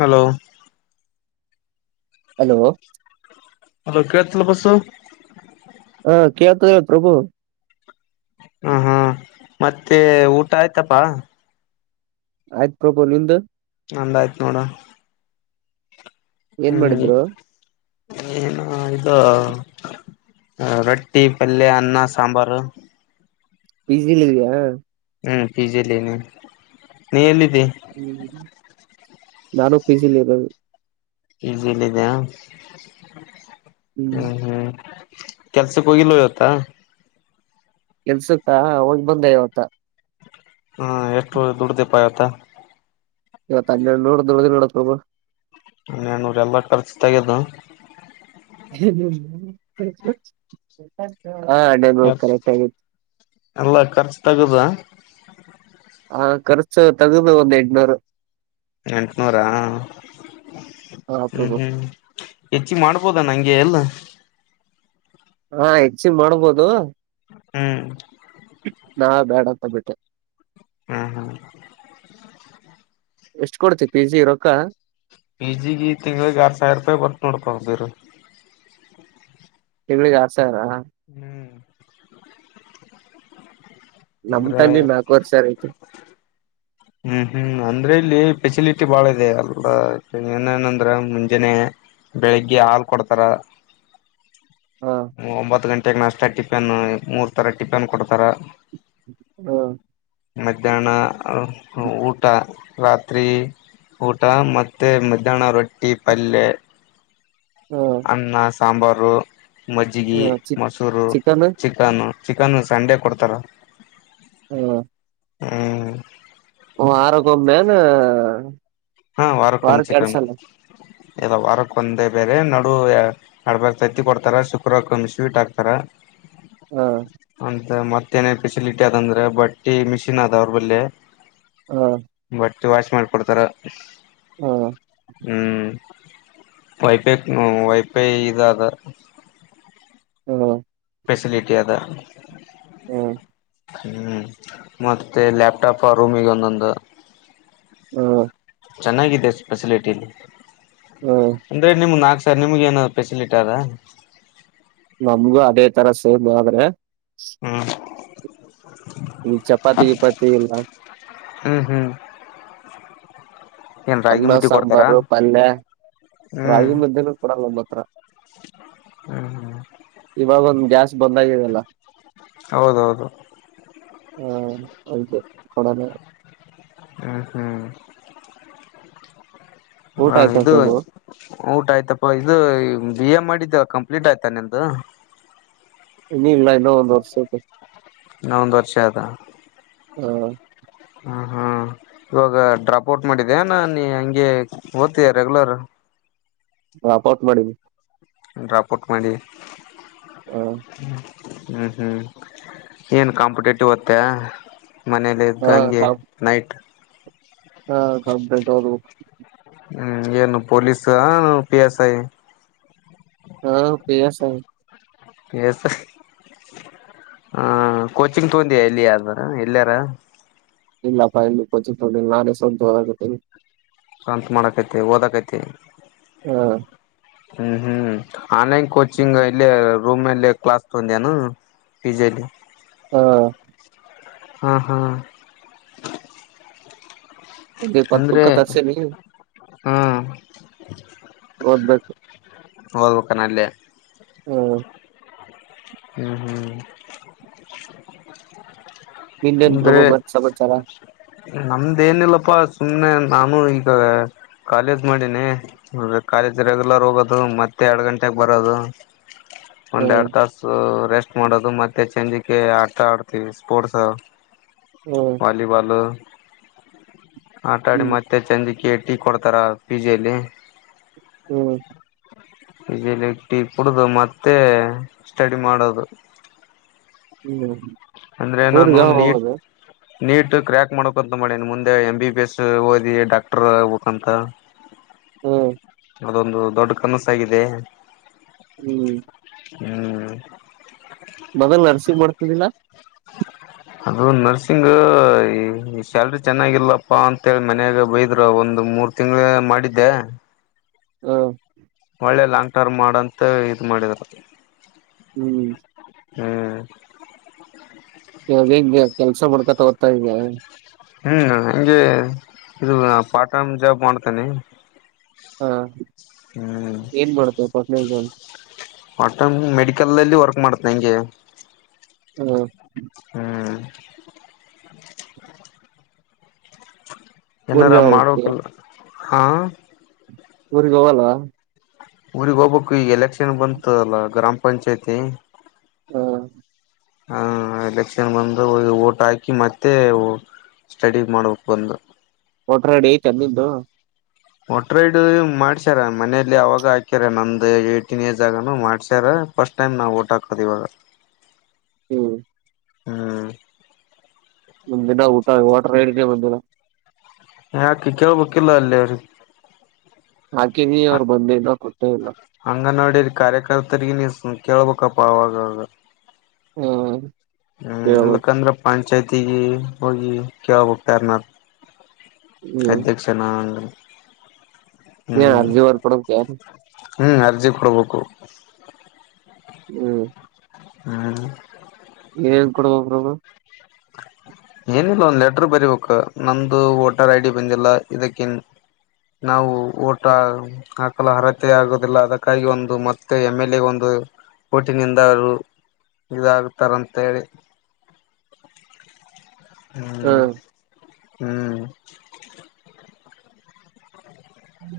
Hello hello hello ಕೇಳಳ್ಲ್ಲ ಬಸ ಹಾ ಕೇಳ್ತದೆ ಪ್ರಭು ಹ ಹಾ ಮತ್ತೆ ಊಟ ಆಯ್ತಪಾ ಆಯ್ತ್ ಪ್ರಭೋ ನಿಂದ ನಂದಾಯ್ತ್ ನೋಡ ಏನ್ ಹ್ಮ್ ಮಾಡಿದ್ರು ಏನು ಇದು ರೊಟ್ಟಿ ಪಲ್ಯ ಅನ್ನ ಸಾಂಬಾರು ಬಸಿಲ್ ಇದ್ಯಾಾ ಹ್ಮ್ ಪಿಜಲ್ಲೇನೆ ನೀ ಎಲ್ಲಿದ್ದೀ ಹ್ಮ್ ನಾನು ಪಿಿಸಿದು ಈಗಿಲ್ಲಿದೆ ಹ್ಮ್ ಕೆಲ್ಸಕ್ ಹೋಗಿಿಲ್ಲ ಇವತ್ತಾ ಎಲ್ಸುತ್ತಾ ಹೋಗ್ ಬಂದೆ ಇವತ್ತ ಹ್ಮ ಎಷ್ಟು ದುಡ್ಡ ದೀಪ ಆಯ್ತಾ ಇವ ತನ್ನೆ ಹ್ಣುಡ್ದ ನೋಡ ನ್ೂ್ರ ಎಲ್ಲಾ ಖರ್ಚು ತಗ್ಯದು ಹಾ ಯ ಹನ್ನೆರಡುನೂರು ಕರೆಕ್ಟ್ ಆಗಿತ್ತು ಎಲ್ಲ ಖರ್ಚು ತಗದಾ ಹಾ ಖರ್ಚು ತಗದು ಒಂದ್ ಎಂಟನೂರು ಎಂಟನೂರ ಹಾ ಹ್ಮ್ ಪ್ರಭು ಹ್ಮ್ ಹೆಚ್ಚ ಮಾಡ್ಬೋದ ನಂಗೆ ಎಲ್ಲ ಹಾ ಹೆಚ್ಚನ್ ಮಾಡ್ಬೋದು ಹ್ಮ್ ನಾ ಬೇಡ ಅಂತ ಬಿಟ್ಟೆ ಹ್ಮ್ ಹಾ ಎಷ್ಟು ಕೊಡ್ತಿವಿ ಪಿ ಜಿ ಇರೊಕ್ಕ ಪ ಜಿಗೆ ಈ ತಿಂಗಳಿಗೆ ಆ ಸಾವಿರ ರೂಪಾಯಿ ಬರ್ತ ನೋಡಡ್ ಬೇ ತಿೆಗ್ಗಳಿಗೆ ಆಸಾರ ಹ್ಮ್ ನಮ್ ಅಂದ್ರ ತಲ್ಲಿಿ ನಾಲ್ಕವರ್ ಸರ್ ಐತೆತಿ ಹ್ಮ್ ಹ್ಮ್ ಅಂದ್ರೆ ಇಲ್ಲಿ ಫೆಸಿಲಿಟಿ ಬಾಳ ಇದೆ ಅಲ್ ಏನೇನಂದ್ರ ಮುಂಜಾನೇ ಬೆಳಿಗ್ಗೆ ಹಾಲು ಕೊಡ್ತಾರ ಹಾ ಒಂಬತ್ತು ಗಂಟೆಗೆ ನಾಸ್ತ ಟಿಫೆನ್ ಮೂರ್ ತರ ಟಿಫೆನ್ ಕೊಡ್ತಾರ ಹಾ ಮಧ್ಯಾಹ್ನ ಊಟ ರಾತ್ರಿ ಊಟ ಮತ್ತು ಮಧ್ಯಾಹ್ನ ರೊಟ್ಟಿ ಪಲ್ಯೆ ಹಾ ಅನ್ನ ಸಾಂಬಾರು ಮಜ್ಜಿಗೆ ಹಾ ಚಿಕ್ ಮೊಸೂರು ಚಿಕನ್ ಚಿಕ್ ಚಿಕನ್ ಚಿಕನ್ ಸಂಡೆ ಕೊಡ್ತಾರ ಹ್ಮ ಹ್ಮ ಹ್ಮ್ಮ್ ಆರಗೋಮನ್ನು ಮೇನ ಹಾ ವಾರಕ್ಕ ಒಮ್ಮ ಚಿಕನ ಇಲ್ಲ ವಾರಕ್ಕ ಒಂದೆ ಬೇರೆ ನಡು ಆಡ್ಬಾರ ತತ್ತಿ ಕೊಡ್ತಾರ ಶುಕ್ರ ಕಮ್ಮಿ ಸ್ವೀಟ್ ಹಾತಾರ ಹಾ ಅಂತ ಮತ್ತೇಏನೇನ್ ಫೆಸಿಲಿಟಿ ಅದಂದ್ರೆ ಬಟ್ಟಿ ಮಿಷಿನ್ ಅದ ಅವ್ರ ಬಲ್ಲಿಿ ಹಾ ಬಟ್ಟ ವಾಶ್ ಮಾಡ್ಕೊಡ್ತಾರ ಹಾ ಹ್ಮ್ ವೈಫೈ ವೈಫೈ ಇದ ಅದ ಹ್ಮ ಸಲಿಟಿಯ ಅದ ಹಾ ಹ್ಮ್ ಮತ್ತೆ ಲ್ಯಾಪ್ಟಾಪ್ ರೂಮ್ಗ ಒಂದೊಂದು ಹ ಚೆನ್ನಾಗಿದೆ ಫೆಸಿಲಿಟೀಲಿ ಹ್ಮ ಅಂದ್ರೆಮ್ ನಾಲ್ಕ್ ಸರ್ ನಿಮ್ಗೆ ಏನ ೆಸಿಲಿಟಿ ಅಾ ನಮ್ಗೂ ಅದೇ ತರ ಸೇಮ್ ಆದ್ರೆ ಹ್ಮ್ [inaudible] ಇಲ್ಲಿ ಚಪಾತಿಗೀಪಾತಿ ಇಲ್ಲ ಹ್ಮ್ ಹ್ಮ್ ಏನ್ ರಾಗಿ ಅನ್ನ ಮುದ್ದಿ ಕೊಡ್ತಾರಾ ಸಾಂಬಾರು ಪಲ್ಯ ಹ್ಮ್ ರಾಗಿ ಮದ್ದನ ಕೊೂಡಲ್ಲ ನಮ್ಮ ಹತ್ರ ಹ್ಮ್ ಹ್ಮ್ ಇವಾಗ ಒಂದ್ ಗ್ಯಾಸ್ ಬಂದ್ ಆಗಿದೆಲ್ಲ ಹೌದೌದು ಹಾ ಅದು ಕೊಡ ಹ್ಮ್ ಹ್ಮ್ ಊಟ ಹಾ ಆಯ್ತಾ ಇದು ಪ್ರಭು ಊಟ ಆಯ್ತಪ್ಪ ಇದು ಬಿ ಎ ಮಾಡಿದ್ದೇವ ಕಂಪ್ಲೀಟ್ ಆಯ್ತಾ ನಿ್ದು ಇನ್ನ ಇಲ್ಲ ಇನ್ನೊ ಒಂದ್ ವರ್ಷ ನೊಂದು ವರ್ಷ ಆದ ಹ್ಮ ಹ್ಮ ಹ್ಮ್ ಇವಾಗ ಡ್ರಾಪ್ ಔಟ್ ಮಾಡಿದೆ ನ ನೀ ಹಂಗೆ ಓದ್ತಿದಯ ರೆಗ್ಯುಲರ್ ವಾಪ್ ಔಟ್ ಮಾಡಿದಿ ಡ್ರಾಪೋಟ್ ಮಾಡಿ. ಹಾ ಹ್ಮ ಹ್ಮ್ ಹ್ಮ್ ಏನ್ ಕಾಂಪಿಟೇಟಿವ್ [unintelligible] ಮನೆ [unintelligible] ಹ ಗಂಗೆ ನೈಟ್. ಹಾ [unintelligible] ಹಓದ್ಬೇಕು. ಹ್ಮ್ ಏನು ಪೊಲೀಸ್ ಪಿ ಎಸ್ ಐ. ಆಹ್ಹ್ ಪಿ ಎಸ್ ಐ. [unintelligible] [unintelligible] ಇಲ್ಲಾಪ್ಪ ಇಲ್ಲಿ ಕೋಚಿಂಗ್ [unintelligible] ನಾನೇ [unintelligible] ಕಾಂತ್ ಮಾಡಕೈತೆ ಓದಕೈತೆ. [unintelligible] ಹ್ಮ್ ಹ್ಮ್ ಆನ್ಲೈನ್ ಕೋಚಿಂಗ್ ಇಲೇ ರೂಮಲೇ ಕ್ಲಾಸ್. [unintelligible] ಹಾ ಹಾ ಹಾ ಒಂದು ಇಪ್ಪತ್ತು ಅಂದ್ರೆ ಬುಕ್ಕ ತರ್ಸೀನಿ ಹಾ ಓದ್ಬೇಕು ಓದ್ಬೇಕಾನಲ್ಲೇ ಹ್ಮ ಹ್ಮ್ ಹ್ಮ್ ಇಂಡಿಯನ್ ಪ್ರೊಬೋ ಬರ್ ಸಬ ಸಲ್ಲ ನಮ್ದ ಏನಿಲ್ಲಪ್ಪಾ ಸುಮ್ನೆ ನಾನು ಇದತದೆ ಕಾಲೇಜ್ ಮಾಡಿನಿ ಕಾಲೇಜ್ ರೆಗ್ಯುಲರ್ ಹೋಗೋದು ಮತ್ತೆ ಎರಡು ಗಂಟೆಗೆ ಬರೋದು [inaudible] ಹ ಒಂದು ಎರಡು ತಾಸು ರೆಸ್ಟ್ ಮಾಡೋದು ಮತ್ತೆ ಚೆಂಜಕ್ಕೆ ಆಡ್ತಾ ಆಡ್ತೀವಿ ಸ್ಪೋರ್ಟ್ಸ ಹ ವಾಲಿಬಾಲ್ ಆಟಾಡಿ ಹ್ಮ್ ಮತ್ತೆ ಚಂದಿಕ ಟೀ ಕೊಡ್ತಾರ ಪಿಜಲಿ ಹ್ಮ್ ಈಲಿಟ್ಟಿ ಪಡ್ದ ಮತ್ತೆ ಸ್ಟಡಿ ಮಾಡೋದು ಹ್ಮ್ ಅಂದ್ರೆ ಊರ್ಗ ನಾನು ಯಾವಾಗ ನೀಟ್ ಹೋಗೋದು ನೀಟ್ ಕ್ರ್ಯಾಕ್ ಮಾಡಕಂತ ಮಾಡಿನ್ ಮುಂದೆ ಎಂ ಬಿ ಬಿ ಎಸ್ ಓದಿ ಡಾಕ್ಟರ್ ಆಗ್ಬೇಕಂತ [inaudible] ಹ್ಮ್ ಅದೊಂದು ದೊಡ್ಡ ಕನಸಾಗಿದೆ ಹ್ಮ್ ಹ್ಮ್ ಮೊದಲ್ ನರ್ಸಿಗ್ ಮಾಡ್ತಿದ್ದಿಲ್ಲಾ ಅದು ನರ್ಸಿಂಗ್ ಈ ಶ್ಯಾಲ್ರಿ ಚೆನ್ನಾಗಿಲ್ಲಪ್ಪಾ ಅಂತೇಳಿ ಮನ್ಯಾಗ ಬೈದ್ರು ಒಂದು್ ಮೂರ್ ತಿಂಗಳು ಮಾಡಿದ್ದೆ ಹಾ ಒಳ್ಳೆ ಲಾಂಗ್ ಟರ್ಮ್ ಮಾಡಂತ ಇದ್ ಮಾಡಿದರು ಹ್ಮ್ ಹ್ಮ್ ಯೇಂಗ ಕೆಲ್ಸ ಮಾಡ್ಕೊತಗೋತಾ ಈಗ ಹೂ ಹಂಗೆ ಇದು ಪಾರ್ಟ್ ಟೈಮ್ ಜಾಬ್ ಮಾಡ್ತೇನೀ ಹಾ ಹ್ಮ್ ಏನ್ ಮಾಡೋದು part time job part time ಮೆಡಿಕಲ್ಲ್ಲಿ ವರ್ಕ್ ಮಾಡತ ಹಂಗೆ ಹೂ ಹೂ ಊರ್ಗ ಏನಾರ ಯಾವಾಗ ಹೋಗ್ತೀಯ ಮಾಡೋಕಲ್ಲ ಹಾ ಊರಿಗೆ ಹೋಗಲ್ಲ ಊರಿಗೆ ಹೋಗ್ಬೇಕು ಈಗ ಎಲೆಕ್ಷನ್ ಬಂತದಲ್ಲ ಗ್ರಾಮ ಪಂಚಾಯ್ತಿ ಹೂ ಹಾ ಎಲೆಕ್ಷನ್ ಬಂದು ಓಟ್ ಹಾಕಿ ಮತ್ತೆ ಸ್ಟಡಿ ಮಾಡೋಕ್ಕೆ ಬಂದು ಒಟ್ರಾಡಿ ಐತ ನಿಂದು ವೋಟರ್ ರೈಡ್ ಮಾಡ್ಸ್ಯಾರ ಮನೇಲಿ ಅವಾಗ ಹಾಕ್ಯಾರ ನಮ್ದ್ ಏಟೀನ್ ಏಜ್ ಆಗಾನ ಮಾಡ್ಸ್ಯಾರ ಫಸ್ಟ್ ಟೈಮ್ ನಾವು ಓಟ್ ಹಾಕೋದು ಇಿವಾಗ ಹೂ ಹೂ ಒಂದ್ಿನ ಊಟ ವಾಟರ್ ಐಡಿ ನೆ ಬಂದಿಲ್ಲ ಯಾಕೆ ಕೇಳ್ಬೇಕಿಲ್ಲ ಅಲ್ಲಿ ಅವ್ರಿಗೆ ಹಾಕಿನಿ ಅವ್ರು ಬಂದ ಇಲ್ಲ ಕೊಟ್ಟೇ ಇಲ್ಲ ಹಂಗ ನೋಡಿ ಕಾರ್ಯಕರ್ತರಿಗೆ ನೀ ಕೇಳ್ಬೇಕಪ್ಪ ಅವಾಗಾಗ ಹೂ ಹೂ ಇಲ್ಲಕಂದ್ರ ಪಂಚಾಯ್ತಿಗ ಹೋಗಿ ಕೇಳಬೇಕು ಹೋಗಿ ಯರ್ನನ ಹ್ಮ್ ಅಧ್ಯಕ್ಷನಂಗ ಹೇಳು ಅರ್ಜವರ ಪಡೋ ಕಾರ ಹೂ ಅರ್ಜಿ ಕೊಡಬೇಕು ಹೂ ಹಾ ಏನ್ೇನ್ ಕೊಡಬಬ್ರರು ಏನಿಲ್ಲ ಒಂದ್ ಲೆಟರ್ ಬರಿಬೇಕ ನಮ್ದು ವೋಟರ್ ಐ ಡಿ ಬಂದಿಲ್ಲ ಇದಕ್ಕಿನ್ ನಾವು ಓಟ ಆಾಕಲ್ಲ ಹರತೆೆ ಆಗುದಿಲ್ಲ ಅದಕ್ಕಾಗಿ ಒಂದು ಮತ್ತೆ ಎಮ್ ಎಲ್ ಎ ಒಂದು ಕೋಟಿನಿಂದ ಅವರು ಇದಾಗುತ್ತಾರ ಅಂತೇಳಿ ಹಾ ಹೂ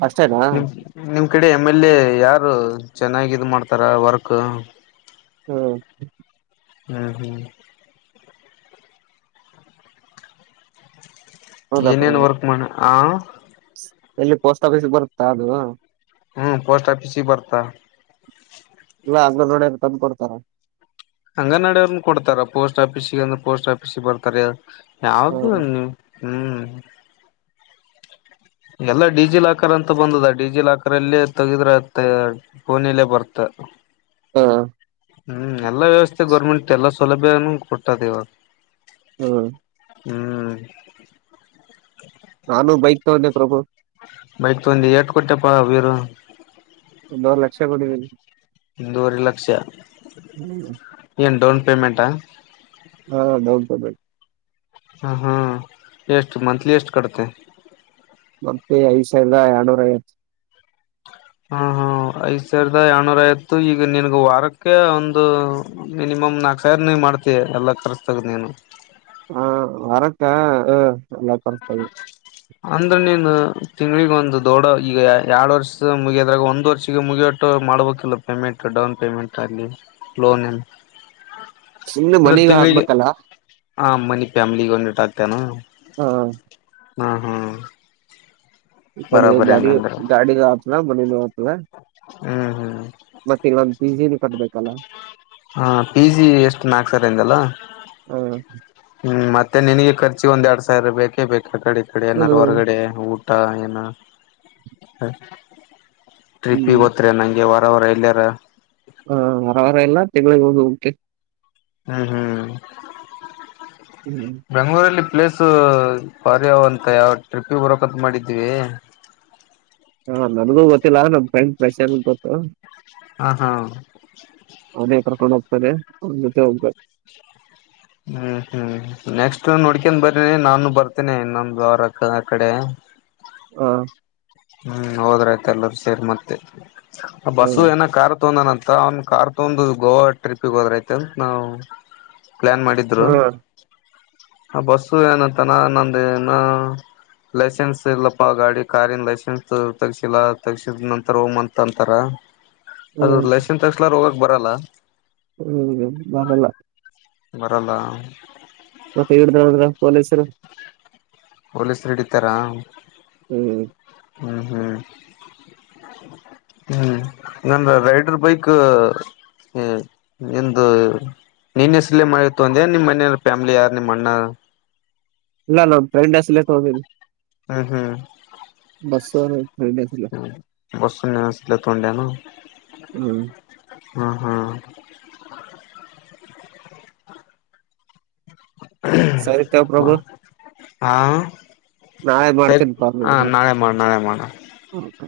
ಅಷ್ಟೇನಾ ನಿಮ್ ನಿಮ್ ಕಡೆ ಎಮ್ ಎಲ್ ಎ ಯಾರು ಚೆನ್ನಾಗ ಇದ್ನ ಮಾಡ್ತಾರ ವರ್ಕ್ ಹೂ ಹೂ ಹೂ ಹೌದಾ ಏನೇನ್ ಪ್ರಭು ವರ್ಕ್ ಮಾಡ ಆ ಎಲ್ಲಿ ಪೋಸ್ಟ್ ಆಫೀಸ್ ಬರುತ್ತಾ ಅದು ಹೂ ಪೋಸ್ಟ್ ಆಫೀಸಿಗೆ ಬರ್ತಾ ಇಲ್ಲ ಅಗ್ರ ನೋಡ ತಂದು ಕೊಡ್ತಾರ ಹಂಗ ನಡೋ್ರನ್ನ ಕೊಡ್ತಾರ ಪೋಸ್ಟ್ ಆಫೀಸಗ ಅಂದ್ರೆ ಪೋಸ್ಟ್ ಆಫೀಸಿಗೆ ಬರ್ತಾರ ಯಾವ್ದ ಹ್ಮ್ ನೀವು ಹೂ ಎಲ್ಲ ಡಿಜಿ ಲಾಕರ್ ಅಂತ ಬಂದದ ಡಿಜಿ ಲಾಕರ್ ಅಲ್ಲೇ ತಗಿದ್ರೆ ಅತ್ತೆ ಪೋನಲೆ ಬರ್ತ್ ಹಾ ಹ್ಮ್ ಎಲ್ಲಾ ವ್ಯವಸ್ಥೆ ಗೌರ್ಮೆಂಟ್ ಎಲ್ಲಾ ಸೌಲಭ್ಯನೂ ಕೊಟ್ಟದೆ ಇವಾಗ ಹ್ಮ ಹ್ಮ್ ನಾನು ಬೈಕ್ ತಗೋಂಡೆ ಪ್ರಭು ಬೈಕ್ ತಗೋಂದಿ ಎಟ್ ಕೊಟ್ಟಪ್ಪಾ ವೀರು ಒಂದವರೆ ಲಕ್ಷ ಕೊಡಿದ್ದೀರಿ ಒಂದೂವರೆ ಲಕ್ಷ ಏನು ಡೌನ್ ಪೇಮೆಂಟಾ ಹಾ [unintelligible] ಹ ಹಾ ಎಷ್ಟು ಮಂತ್ಲಿ ಎಷ್ಟು ಕಡಿತಿ ಮತ್ತೆ ಐದ ಸಾವಿರ ಎರಡ್ನೂರ ಐವತ್ತು ಹಾ ಹಾ ಐದ್ ಸಾವಿರದ ಏರಡನೂಯವತ್ತು ಈಗ ನನ್ಗ ವಾರಕ್ಕೆ ಒಂದು ಮಿನಿಮಮ್ ನಾಲ್ಕರ್ನ ಮಾಡ್ತಯ ಎಲ್ಲಾ ಕರೆಕ್ಟಾಗಿ ನೀನು ಹಾ ವಾರಕ್ಕೆ ಹ ಎಲ್ಲಾ ಕೊರ್ಸ್ತದೆ ಅಂದ್ರೆ ನೀನು ತಿಂಗಳಿಗ ಒಂದು ದೊಡ್ಡ ಈಗ ಎರಡ್ ವರ್ಷದ ಮುಗಿಯದ್ರಾಗ ಒಂದ್ ವರ್ಷಗ ಮುಗಿಯ ಟ್ಟ ಮಾಡ್ಬೇಕಿಲ್ಲ ಪೇಮೆಂಟ್ ಡೌನ್ ಪೇಮೆಂಟಲ್ಲಿ ಲೋನ್ ಏನು ಸುಮ್ನೆ ಅದ ಮನೆಗೂ ತಿಂಗಳಿಗೆ ಹಾಕ್ಬೇಕಲ್ಲ ಹ ಮನಿ ಫ್ಯಾಮಿಲಿಗೆ ಒಂದಟ್ ಆಗ್ತೇನಾ ಹ್ಮ ಹ್ಮ್ ಹ್ಮ್ ಇ ಕಡೆ ಗಾಡಿ ಗಾಡಿ ರತನಾ ಬನ ಹೋಗತದ ಹ್ಮ್ ಹ್ಮ್ ಮತ್ತೆ ಇನ್ನೊಂದಂದು ಪಿಜಿನು ಕಟ್ಬೇಕಲ್ಲ ಹಾ ಪಿ ಜಿ ಎಷ್ಟು ನಾಲ್ಕು ಸಾವಿರ ಅಂದಿಲಾ ಹ ಹ್ಮ್ ಮತ್ತೆ ನಿನಗೆ ಖರ್ಚಿ ಒಂದ ಎರಡ್ ಸಾವಿರ ಬೇಕೇ ಬೇಕ ಆ ಕಡೆ ಈ ಕಡೆ ಏದಾರು ಹ್ಮ್ ಹೊರಗಡೆ ಊಟಾ ಹ್ಮ್ [unintelligible] ನಂಗೆ ವಾರವಾರ ಎಲ್ಲಯಾರ ಹಾ ವಾರ ಇಲ್ಲಾ ತಿಂಗಳಿಗೋಮೆ ಹೋಕಿನಿ ಹ್ಮ್ ಹ್ಮ್ ಹ್ಮ್ ಬೆಂಗ್ಳೂರಲ್ಲಿ ಪ್ಲೇಸು ಬಾರಿ ಅವ ಅಂತ ಯಾವ ಟ್ರಿಪ್ಪಿಗೆ ಬರೋಕಂತ ಮಾಡಿದ್ದೀವಿ ಹಾ ನನಗೂ ಗೊತ್ತಿಲ್ಲಾ ನಮ ಫ್ರೆಂಡ್ ಫೆಶ್ನ್ ಗೊತ್ತು ಹಾ ಹಾ ಅವನೇ ಕರ್ಕೊಂಡ್ ಹೋಗ್ತಾನ ಅವನ ಜೊತೆ ಹೋಗ್ಬೇಕು ಹ್ಮ್ ಹ್ಮ್ ನೆಕ್ಸ್ಟ್ ನೋಡ್ಕನ್ ಬರಿ ನಾನು ಬರ್ತೇನೆ ಇನ್ನೊಂದ ವಾರಕ ಆ ಕಡೆ ಹ ಹ್ಮ್ ಹೋದ್ರಯ್ತ ಎಲ್ಲರೂ ಸೇರಿ ಮತ್ತೆ ಆ ಹ್ಮ್ ಬಸು ಏನ ಕಾರ್ ತೋಂದನಂತ ಅವನ್ ಕಾರ್ ತಗಂದು ಗೋವಾ ಟ್ರಿಪ್ಗೆ ಹೋದ್ರಐತೆ ಅಂತ ನಾವು ಪ್ಲಾನ್ ಮಾಡಿದ್ರು ಹ್ಮ್ ಆ ಬಸು ಏನಂತಾನ ನಂದು ಇನ್ನ್ ಲೈಸೆನ್ಸ್ ಇಲ್ಲಪ್ಪ ಗಾಡಿ ಕಾರ್ ದು ಲೈಸೆನ್ ಲೈಸೆನ್ಸ್ ತಗಸಿಲ್ಲ ತಗ್ಸಿದ ನಂತರ ಹೋಗುಮ ಅಂತ ಅಂತಾರ ಅದಿರ್ ಲೈಸೆನ್ಸ್ ಎಲ ಹೋಗಕ್ ಬರಲ್ಲ ಹ್ಮ್ ಬರಲ್ಲ ಬರಲ್ಲ ಮತ್ತೆ ಹಡ್ದದ್ರ ಪೊಲೀಸರು ಪೊಲೀಸರು ಹಿಡೀತಾರಾ ಹ್ಮ್ ಹ್ಮ್ ಹ್ಮ್ ಹ್ಮ್ ನನ್ ರೈಡರ್ ಬೈಕ್ ಹ್ಮ್ ನಿದ ನೀನ್ ಹೆಸಲಿ ಮಾಡಿತ್ತು ಒಂದೆ ನಿಮ್ಮ್ ಮನ ಫ್ಯಾಮಿಲಿ ಯಾರು ನಿಮ್ಮ್ ಅಣ್ಣ ನಾಾನ ಬ್ರೆಂಡ ಅಲ ತರಿ ಹ್ಮ್ ಹ್ಮ್ ಬಸ ರೆಡಿ ಬಸಸಿಲ್ಲ ತುಡಂಡನು ಹ್ಮ ಹ್ಮ್ ಹ್ಮ್ ಸರಿ ತಗೋ ಪ್ರಭು ಹಾ ನಾಳೆ ಸರಿ ಮಾಡ್ತೀನಿ ಹ ನಾಳೆ ಮಾಡ ನಾಳೆ ಮಾಡಣ ಹೌಕ